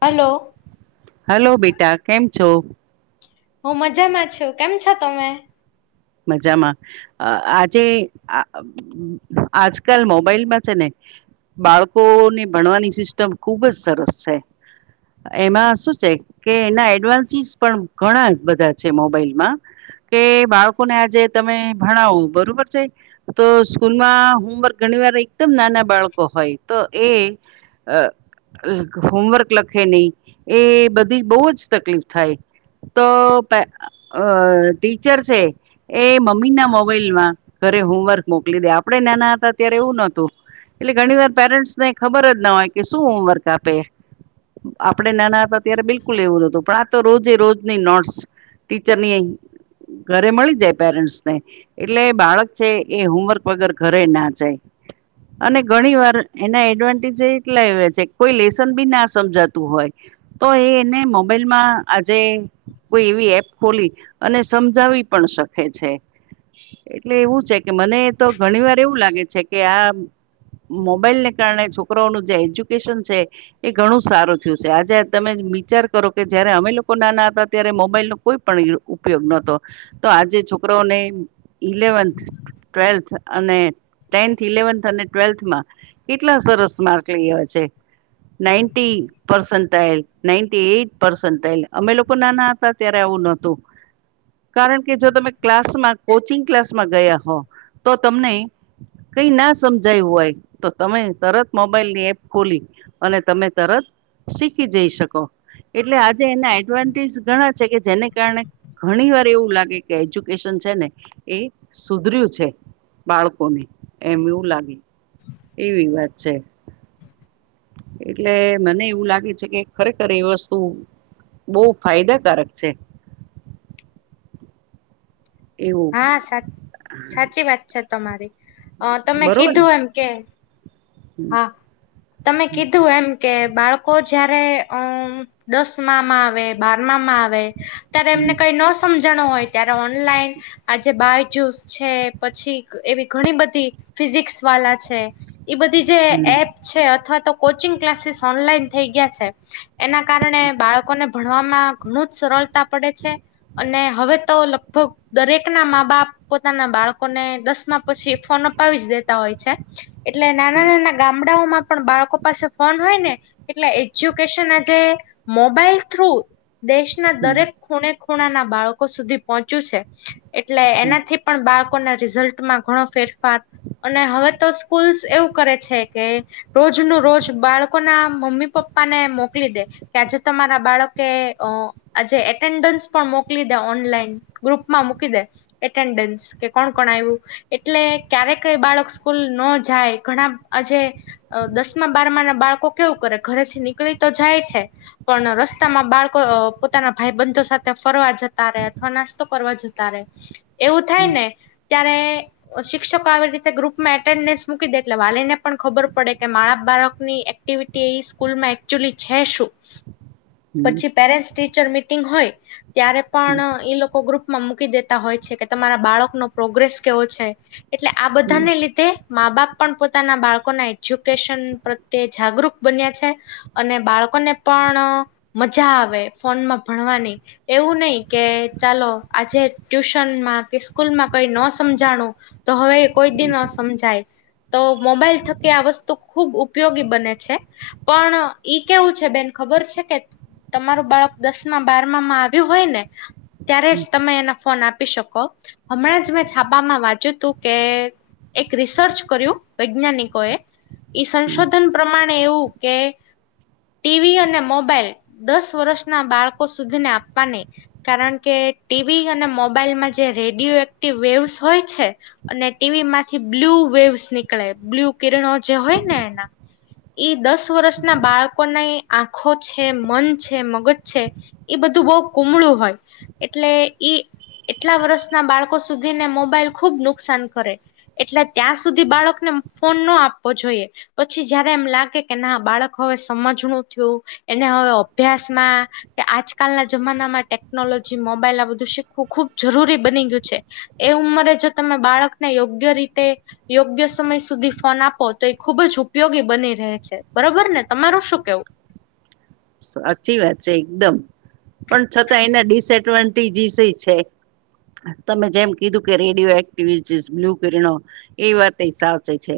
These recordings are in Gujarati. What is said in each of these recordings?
હલો. હલો બેટા કેમ છો. હું મજામાં છું કેમ છો તમે. મજામાં આજે. આજકાલ મોબાઈલમાં છે, ને. બાળકોને ભણવાની સિસ્ટમ ખુબ જ સરસ છે, એમાં શું છે, કે એના એડવાન્સીસ પણ ઘણા બધા છે. મોબાઈલમાં કે બાળકો ને આજે તમે ભણાવો બરોબર છે, તો સ્કૂલમાં હોમવર્ક ઘણી વાર એકદમ નાના બાળકો હોય તો એ હા. હોમવર્ક લખે નહી એ બધી બહુ જ તકલીફ થાય. તો પ અ ટીચર છે, એ મમ્મી ના મોબાઈલમાં ઘરે હોમવર્ક મોકલી દે આપણેે નાના હતા અત્યારે એવું નોતું એટલે ઘણી વાર પેરેન્ટ્સ ને ખબર જ ના હોય કે શું હોમવર્ક આપે. આપડણે નાના હતા અત્યારે બિલકુલ એવુંતું પણ આ તો રોજે રોજની નોટ્સ ટીચર ની અ ઘરે મળી. જ પેરેન્ટ્સને એટલે બાળક છે, એ હોમવર્ક વગર ઘરે ના જાય. અને ઘણી વાર એના એડવાન્ટેજ એટલા એ કોઈ લેસન બી ના સમજાતું હોય. તો એ એને મોબાઈલમાં આજે કોઈ એવી એપ ખોલી અને સમજાવી પણ શકે છે. એટલે એવું છે, કે મને તો ઘણી વાર એવું લાગે છે કે આ મોબાઈલને કારણે છોકરાનું જે એજ્યુકેશન છે એ ઘણું સારું થયું છે, આજે તમે વિચાર કરો કે જયારે અમે લોકો નાના હતા ત્યારે મોબાઈલ નો કોઈ પણ ઉપયોગ નતો તો આજે છોકરાઓને ઇલેવન્થ. ટ્વેલ્થ અને ટેન્થ ઇલેવન્થ અને ટ્વેલ્થમાં. કેટલા સરસ માર્ક લેયા છે. ના અમે લોકો ના. ત્યારે આવું નતું કારણ કે જો તમે. ક્લાસમાં કોચિંગ ક્લાસમાં ગયા હો તો તમને. કઈ ના સમજાયું હોય તો તમે તરત મોબાઈલ ની એપ ખોલી. અને તમે તરત શીખી જઈ શકો. એટલે આજે એના એડવાન્ટેજ ઘણા છે કે જેને કારણે ઘણી વાર એવું લાગે કે એજ. છે ને એ સુધર્યું છે બાળકોને એમ એવું લાગે. એવી વાત છે. એટલે મને એવું લાગે છે કે ખરેખર એ વસ્તુ. બહુ ફાયદાકારક છે. એવું હા સા સાચી વાત છે તમારી. અ તમે બરોબર ને કીધું એમ કે હા તમે હમ કીધું એમ. કે બાળકો જયારે અ દસમાં માં આવે બારમામાં આવે. ત્યારે એમને હમ કઈ ન સમજાણ હોય ત્યારે ઓનલાઈન. આજે બાયજુસ છે પછી એવી ઘણી બધી ફિઝિક્સ વાળ છે. એ બધી જે હમ એપ છે અથવા તો કોચિંગ ક્લાસીસ ઓનલાઈન થઈ ગયા છે. એના કારણે બાળકોને. ભણવામાં ઘણું જ સરળતા પડે છે અને હવે તો લગભગ દરેક. એક ના મા બાપ પોતાના બાળકોને દસમા પછી ફોન અપાવી જ દેતા હોય છે. એટલે નાના હમ હમ નાના ગામડાઓમાં પણ બાળકો પાસે ફોન હોય ને. એટલે એજ્યુકેશન આજે મોબાઈલ થ્રુ. દેશના હમ હમ દરેક ખૂણે ખૂણાના બાળકો સુધી પહોંચ્યું છે એટલે હમ એનાથી. પણ બાળકોના રિઝલ્ટમાં ઘણો ફેરફાર. અને હવે તો સ્કૂલ્સ એવું કરે છે કે. રોજ ન રોજ બાળકો ના મમ્મી પપ્પાને મોકલી દે. કે આજે તમારા બાળકે અ આજે એટેન્ડન્સ પણ મોકલી દે ઓનલાઈન. ગ્રુપમાં મૂકી દે એટેન્ડન્સ કે કોણ કોણ આવ્યું. એટલે ક્યારે કઈ બાળક સ્કૂલ ન જાય ઘણા આજે. અ દસ બારમા ના બાળકો કેવું કરે ઘરેથી નીકળી તો જાય છે. પણ રસ્તામાં બાળકો પોતાના ભાઈ બંધો સાથે ફરવા જતા રે અથવા નાસ્તો કરવા જતા. ત એવું ત. હમ. ત્યારે. શિક્ષકો આવી રીતે ગ્રુપમાં એટેન્ડન્સ મૂકી દે એટલે વાલીને પણ ખબર પડે કે મારા બાળકની. એક્ટિવિટી એ સ્કૂલમાં એકચુલી છે શું. પછી પેરેન્ટ્સ ટીચર મીટિંગ હોય ત્યારે પણ હમ એ લોકો. ગ્રુપમાં મૂકી દેતા હોય છે કે તમારા બાળકનો પ્રોગ્રેસ કેવો છે. એટલે આ બધાને લીધે. મા બાપ પણ પોતાના બાળકોના એજ્યુકેશન પ્રત્યે જાગૃત બન્યા છે. અને બાળકોને પણ મજા આવે ફોનમાં ભણવાની. એવું નહી કે ચાલો આજે ટ્યુશનમાં કે સ્કૂલમાં કઈ ન સમજાણું. તો હવે કોઈ દી હમ ન સમજાય. તો મોબાઈલ થકી આ વસ્તુ ખુબ ઉપયોગી બને છે. પણ ઈ કેવું છે બેન ખબર છે કે. તમારું બાળક દસ બારમામાં આવ્યું હોય ને. ત્યારે હમ હમ જ તમે એને ફોન આપી શકો હમણાં જ મેં છાપામાં વાંચ્યું હતું કે. એક રિસર્ચ કર્યું વૈજ્ઞાનિકો એ. ઈ હમ સંશોધન પ્રમાણે એવું કે ટીવી અને મોબાઈલ દસ વર્ષના બાળકો સુધીને આપવાને કારણ કે ટીવી અને મોબાઈલમાં જે રેડિયો એક્ટિવ વેવસ હોય છે અને ટીવી માંથી બ્લ્યુ વેવસ નીકળે બ્લ્યુ કિરણો જે હોય ને એના ઈ દસ વર્ષ ના બાળકોના આંખો છે મન છે મગજ છે એ બધું બહ કુમળું હોય એટલે ઈ એટલા વર્ષના બાળકો સુધી ને મોબાઈલ ખુબ નુકસાન કરે એટલે ત્યાં સુધી બાળકને ફોન ન આપવો જોઈએ પછી જયારે એમ લાગે કે ના બાળક હવે સમજણું થયું એને હવે અભ્યાસમાં કે આજકાલના જમાનામાં ટેકનોલોજી મોબાઈલ આ બધું શીખવું ખુબ જરૂરી બની ગયું છે એ ઉંમરે જો તમે બાળકને યોગ્ય રીતે યોગ્ય સમય સુધી ફોન આપો તો એ ખુબ જ ઉપયોગી બની રહે છે બરોબર ને તમાર શું કેવું સાચી વાત છે એકદમ પણ છતાં એના ડિસએડવાન્ટેજસ છે તમે જેમ કીધું કે રેડિયો એક્ટિવિટીસ બ્લુો કિરણો એ વાત એ સાચે છે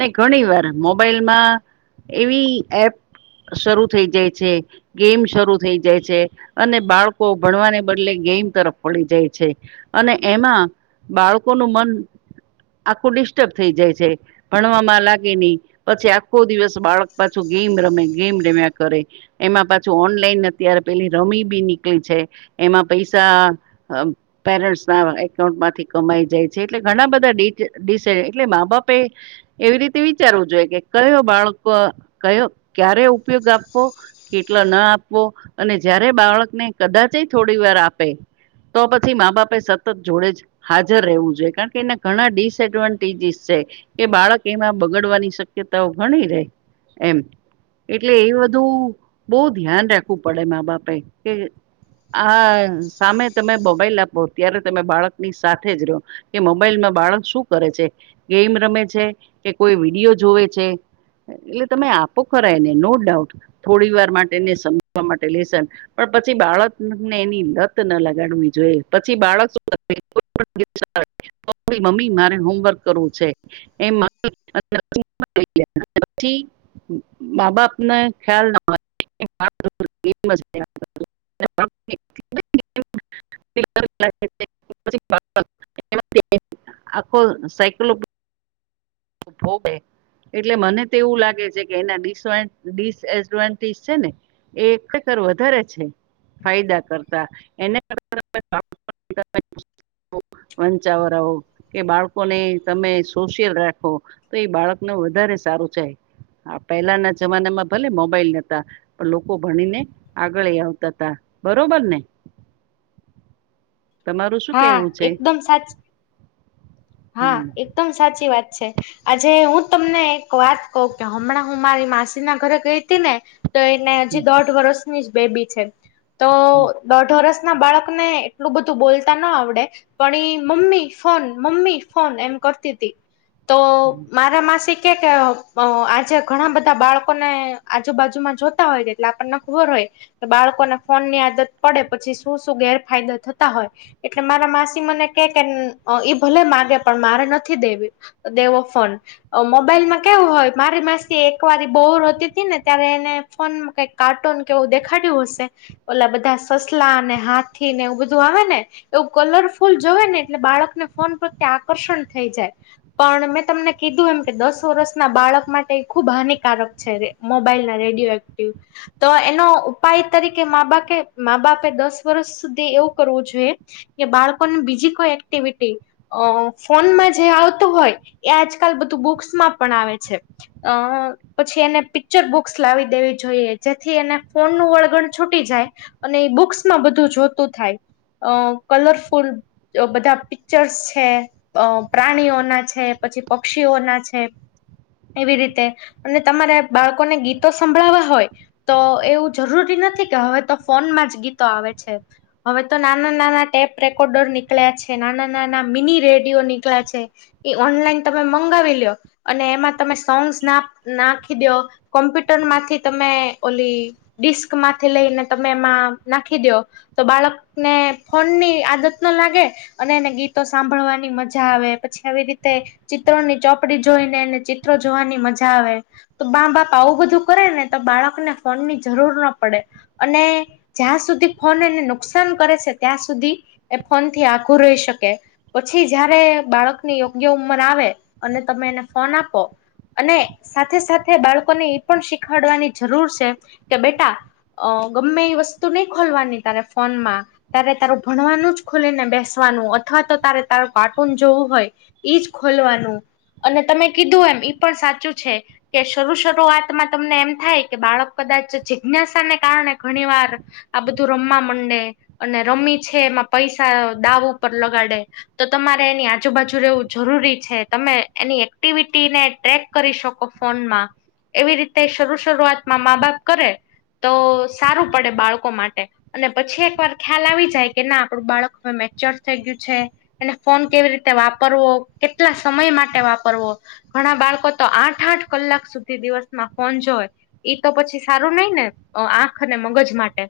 ને ઘણી વાર મોબાઈલમાં એવી એપ શરૂ થઈ જાય છે ગેમ શરૂ થઈ જાય છે અને બાળકો ભણવાને બદલે ગેમ તરફ વળી જાય છે અને એમાં બાળકોનું મન આખું ડિસ્ટર્બ થઈ જાય છે ભણવામાં લાગે નહિ પછી આખો દિવસ બાળક પાછું ગેમ રમે ગેમ રમ્યા કરે એમાં પાછું ઓનલાઈન અત્યારે પેલી રમી બી નીકળી છે એમાં પૈસા હમ પેરેન્ટ્સ ના એકાઉન્ટમાંથી કમાઈ જાય છે એટલે ઘણા બધા [unintelligible] એટલે મા બાપે એવી રીતે વિચારવું જોઈએ કે કયો બાળકો કયો ક્યારે ઉપયોગ આપવો કેટલા ના આપવો અને જયારે બાળકને કદાચ થોડી વાર આપે તો પછી મા બાપે સતત જોડે જ હાજર રહેવું જોઈએ કારણ કે એના ઘણા ડિસએડવાન્ટેજીિસ છે કે બાળક એમાં બગડવાની શક્યતાઓ ઘણી રહે એમ એટલે એ બધું બહુ ધ્યાન રાખવું પડે મા બાપે કે આ સામે તમે મોબાઈલ આપો ત્યારે તમે બાળકની સાથે જ રહો કે મોબાઈલમાં બાળક શું કરે છે ગેમ રમે છે કે કોઈ વિડીયો જોવે છે એટલે તમે આપો ખરાયને નો ડાઉટ થોડી વાર માટે ને સમજવા માટે લેસન પણ પછી બાળકને એની લત ના લગાડવી જોઈએ પછી બાળક શું [unintelligible] મમ્મી મારે હોમવર્ક કરવું છે એ પછ [inaudible] મા બાપને ખ્યાલ ના [inaudible] [unintelligible] [inaudible] આખો સાયકલો ભોગે એટલે મને તો એવું લાગે છે કે એના [unintelligible] છે ને એ એકર વધારે છે ફાયદા કરતા એને [unintelligible] વંચાવરાો કે બાળકોને તમે સોષિયલ રાખો તો એ બાળકને વધારે સારું છે પહેલાના જમાનામાં ભલે મોબાઈલ નથી પણ લોકો ભણીને આગળ આવતા તા બરોબર ને તમારું શું હા કેવું છે એકદમ સાચી હા હમ એકદમ સાચી વાત છે આજે હું તમને એક વાત કહ કે હમણાં હું મારી માસી ના ઘરે ગઈ હતી ને તો એને હમ હજી દોઢ વર્ષની જ બેબી છે તો દોઢ વર્ષ ના બાળકને એટલું બધું બોલતા ન આવડે પણ એ મમ્મી ફોન મમ્મી ફોન એમ કરતી હતી તો હમ મારા માસી કે કે આજે ઘણા બધા બાળકોને આજુબાજુમાં જોતા હોય છે એટલે આપણને ખબર હોય. તો બાળકોને ફોનની આદત પડે પછી શું શું ગેરફાયદા થતા હોય. એટલે મારા માસી મને કે કે ઈ ભલે માગે પણ મારે નથી દેવી દેવો ફોન મોબાઈલ માં કેવું હોય મારી માસી એક વાર બોર હોતી હતી ને ત્યારે એને ફોનમાં કઈક કાર્ટૂન જેવું દેખાડ્યું હશે. ઓલા બધા સસલાને હાથીને એવું બધું આવે ને. એવું કલરફુલ જોવે ને એટલે બાળકને ફોન પ્રત્યે આકર્ષણ થઈ જાય. પણ મેં તમને કીધું એમ કે દસ વર્ષના બાળક માટે ખુબ હાનિકારક છે. મોબાઈલના રેડિયો એક્ટિવ તો એનો ઉપાય તરીકે મા બાપ મા બાપે દસ વર્ષ સુધી એવું કરવું જોઈએ. કે બાળકોને બીજી કોઈ એક્ટિવિટી અ ફોનમાં જે આવતું હોય એ આજકાલ બધું બુક્સમાં પણ આવે છે. આ. [unintelligible] પછી એને પિક્ચર બુક્સ લાવી દેવી જોઈએ જેથી એને ફોનનું વળગણ છૂટી જાય. અને એ બુક્સમાં બધું જોતું થાય. અ કલરફુલ બધા પિક્ચર્સ છે પ્રાણીઓના છે પછી પક્ષીઓના છે. એવી રીતે અને તમારે બાળકોને ગીતો સંભળાવવા હોય. તો એવું જરૂરી નથી કે હવે તો ફોનમાં જ ગીતો આવે છે. હવે તો નાના નાના ટેપ રેકોર્ડર નીકળ્યા છે નાના નાના મિની રેડિયો નીકળ્યા છે એ ઓનલાઈન તમે મંગાવી લ્યો. અને એમાં તમે સોંગ્સ નાખી દો કોમ્પ્યુટર માંથી તમે ઓલી ડિસ્કમાંથી લઈને તમે એમાં નાખી દો. તો બાળકને ફોનની આદત ન લાગે અને એને ગીત ગીતો સાંભળવાની મજા આવે પછી આવી રીતે ચિત્રોની ચોપડી જોઈને એને ચિત્રો જોવાની મજા આવે. તો માં બાપ આવું બધું કરે ને તો બાળકને ફોન ની જરૂર ના પડે. અને જ્યાં સુધી ફોન એને નુકસાન કરે છે ત્યાં સુધી એ ફોનથી આખું રહી શકે. પછી જયારે બાળકની યોગ્ય ઉંમર આવે અને તમે એને ફોન આપો. અને સાથે સાથે બાળકોને એ પણ શીખાડવાની જરૂર છે કે બેટા અ ગમે એ વસ્તુ નહી ખોલવાની તારે ફોનમાં. ત્યારે તારું ભણવાનું જ ખોલી ને બેસવાનું અથવા તો તારે તારું કાર્ટૂન જોવું હોય જ ખોલવાનું. અને તમે કીધું એમ ઈ પણ સાચું છે. કે શરૂ શરૂઆતમાં તમને એમ થાય કે બાળક કદાચ જિજ્ઞાસાને કારણે ઘણી વાર આ બધું રમવા મંડે અને રમી છે એમાં પૈસા દાવ ઉપર લગાડે. તો તમારે એની આજુબાજુ રહેવું જરૂરી છે તમે એની એક્ટિવિટીને ટ્રેક કરી શકો ફોનમાં એવી રીતે શરૂ શરૂઆતમાં મા બાપ કરે. તો સારું પડે બાળકો માટે. અને પછી એક વાર ખ્યાલ આવી જાય કે ના આપડું બાળક હવે મેચ્યોર થઈ ગયું છે. એને ફોન કેવી રીતે વાપરવો કેટલા સમય માટે વાપરવો. ઘણા બાળકો તો આઠ આઠ કલાક સુધી દિવસમાં ફોન જોતા હોય. ઈ તો પછી સારું નઈ ને આંખ અને મગજ માટે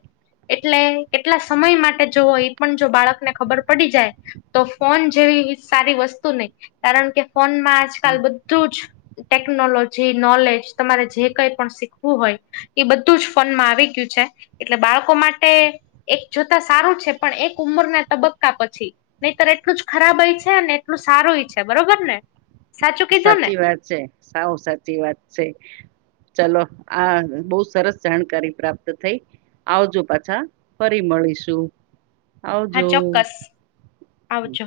એટલે કેટલા સમય માટે જોવ એ પણ જો બાળકને ખબર પડી જાય. તો ફોન જેવી સારી વસ્તુ નહી કારણ કે ફોનમાં આજકાલ બધું જ ટેકનોલોજી નોલેજ તમારે જે કઈ પણ શીખવું હોય એ બધું જ ફનમાં આવી ગયું છે. એટલે બાળકો માટે એક જોતા સારું છે પણ એક ઉંમરના તબક્કા પછી નહી તર એટલું જ ખરાબ હય છે અને એટલું સારુંય છે બરોબર ને. સાચું કીધું ને સાચી વાત છે સાવ સાચી વાત છે. ચલો આ બહુ સરસ જાણકારી પ્રાપ્ત થઈ. આવજો પાછા ફરી મળીશું. હા આવજો. ચોકક્સ આવજો.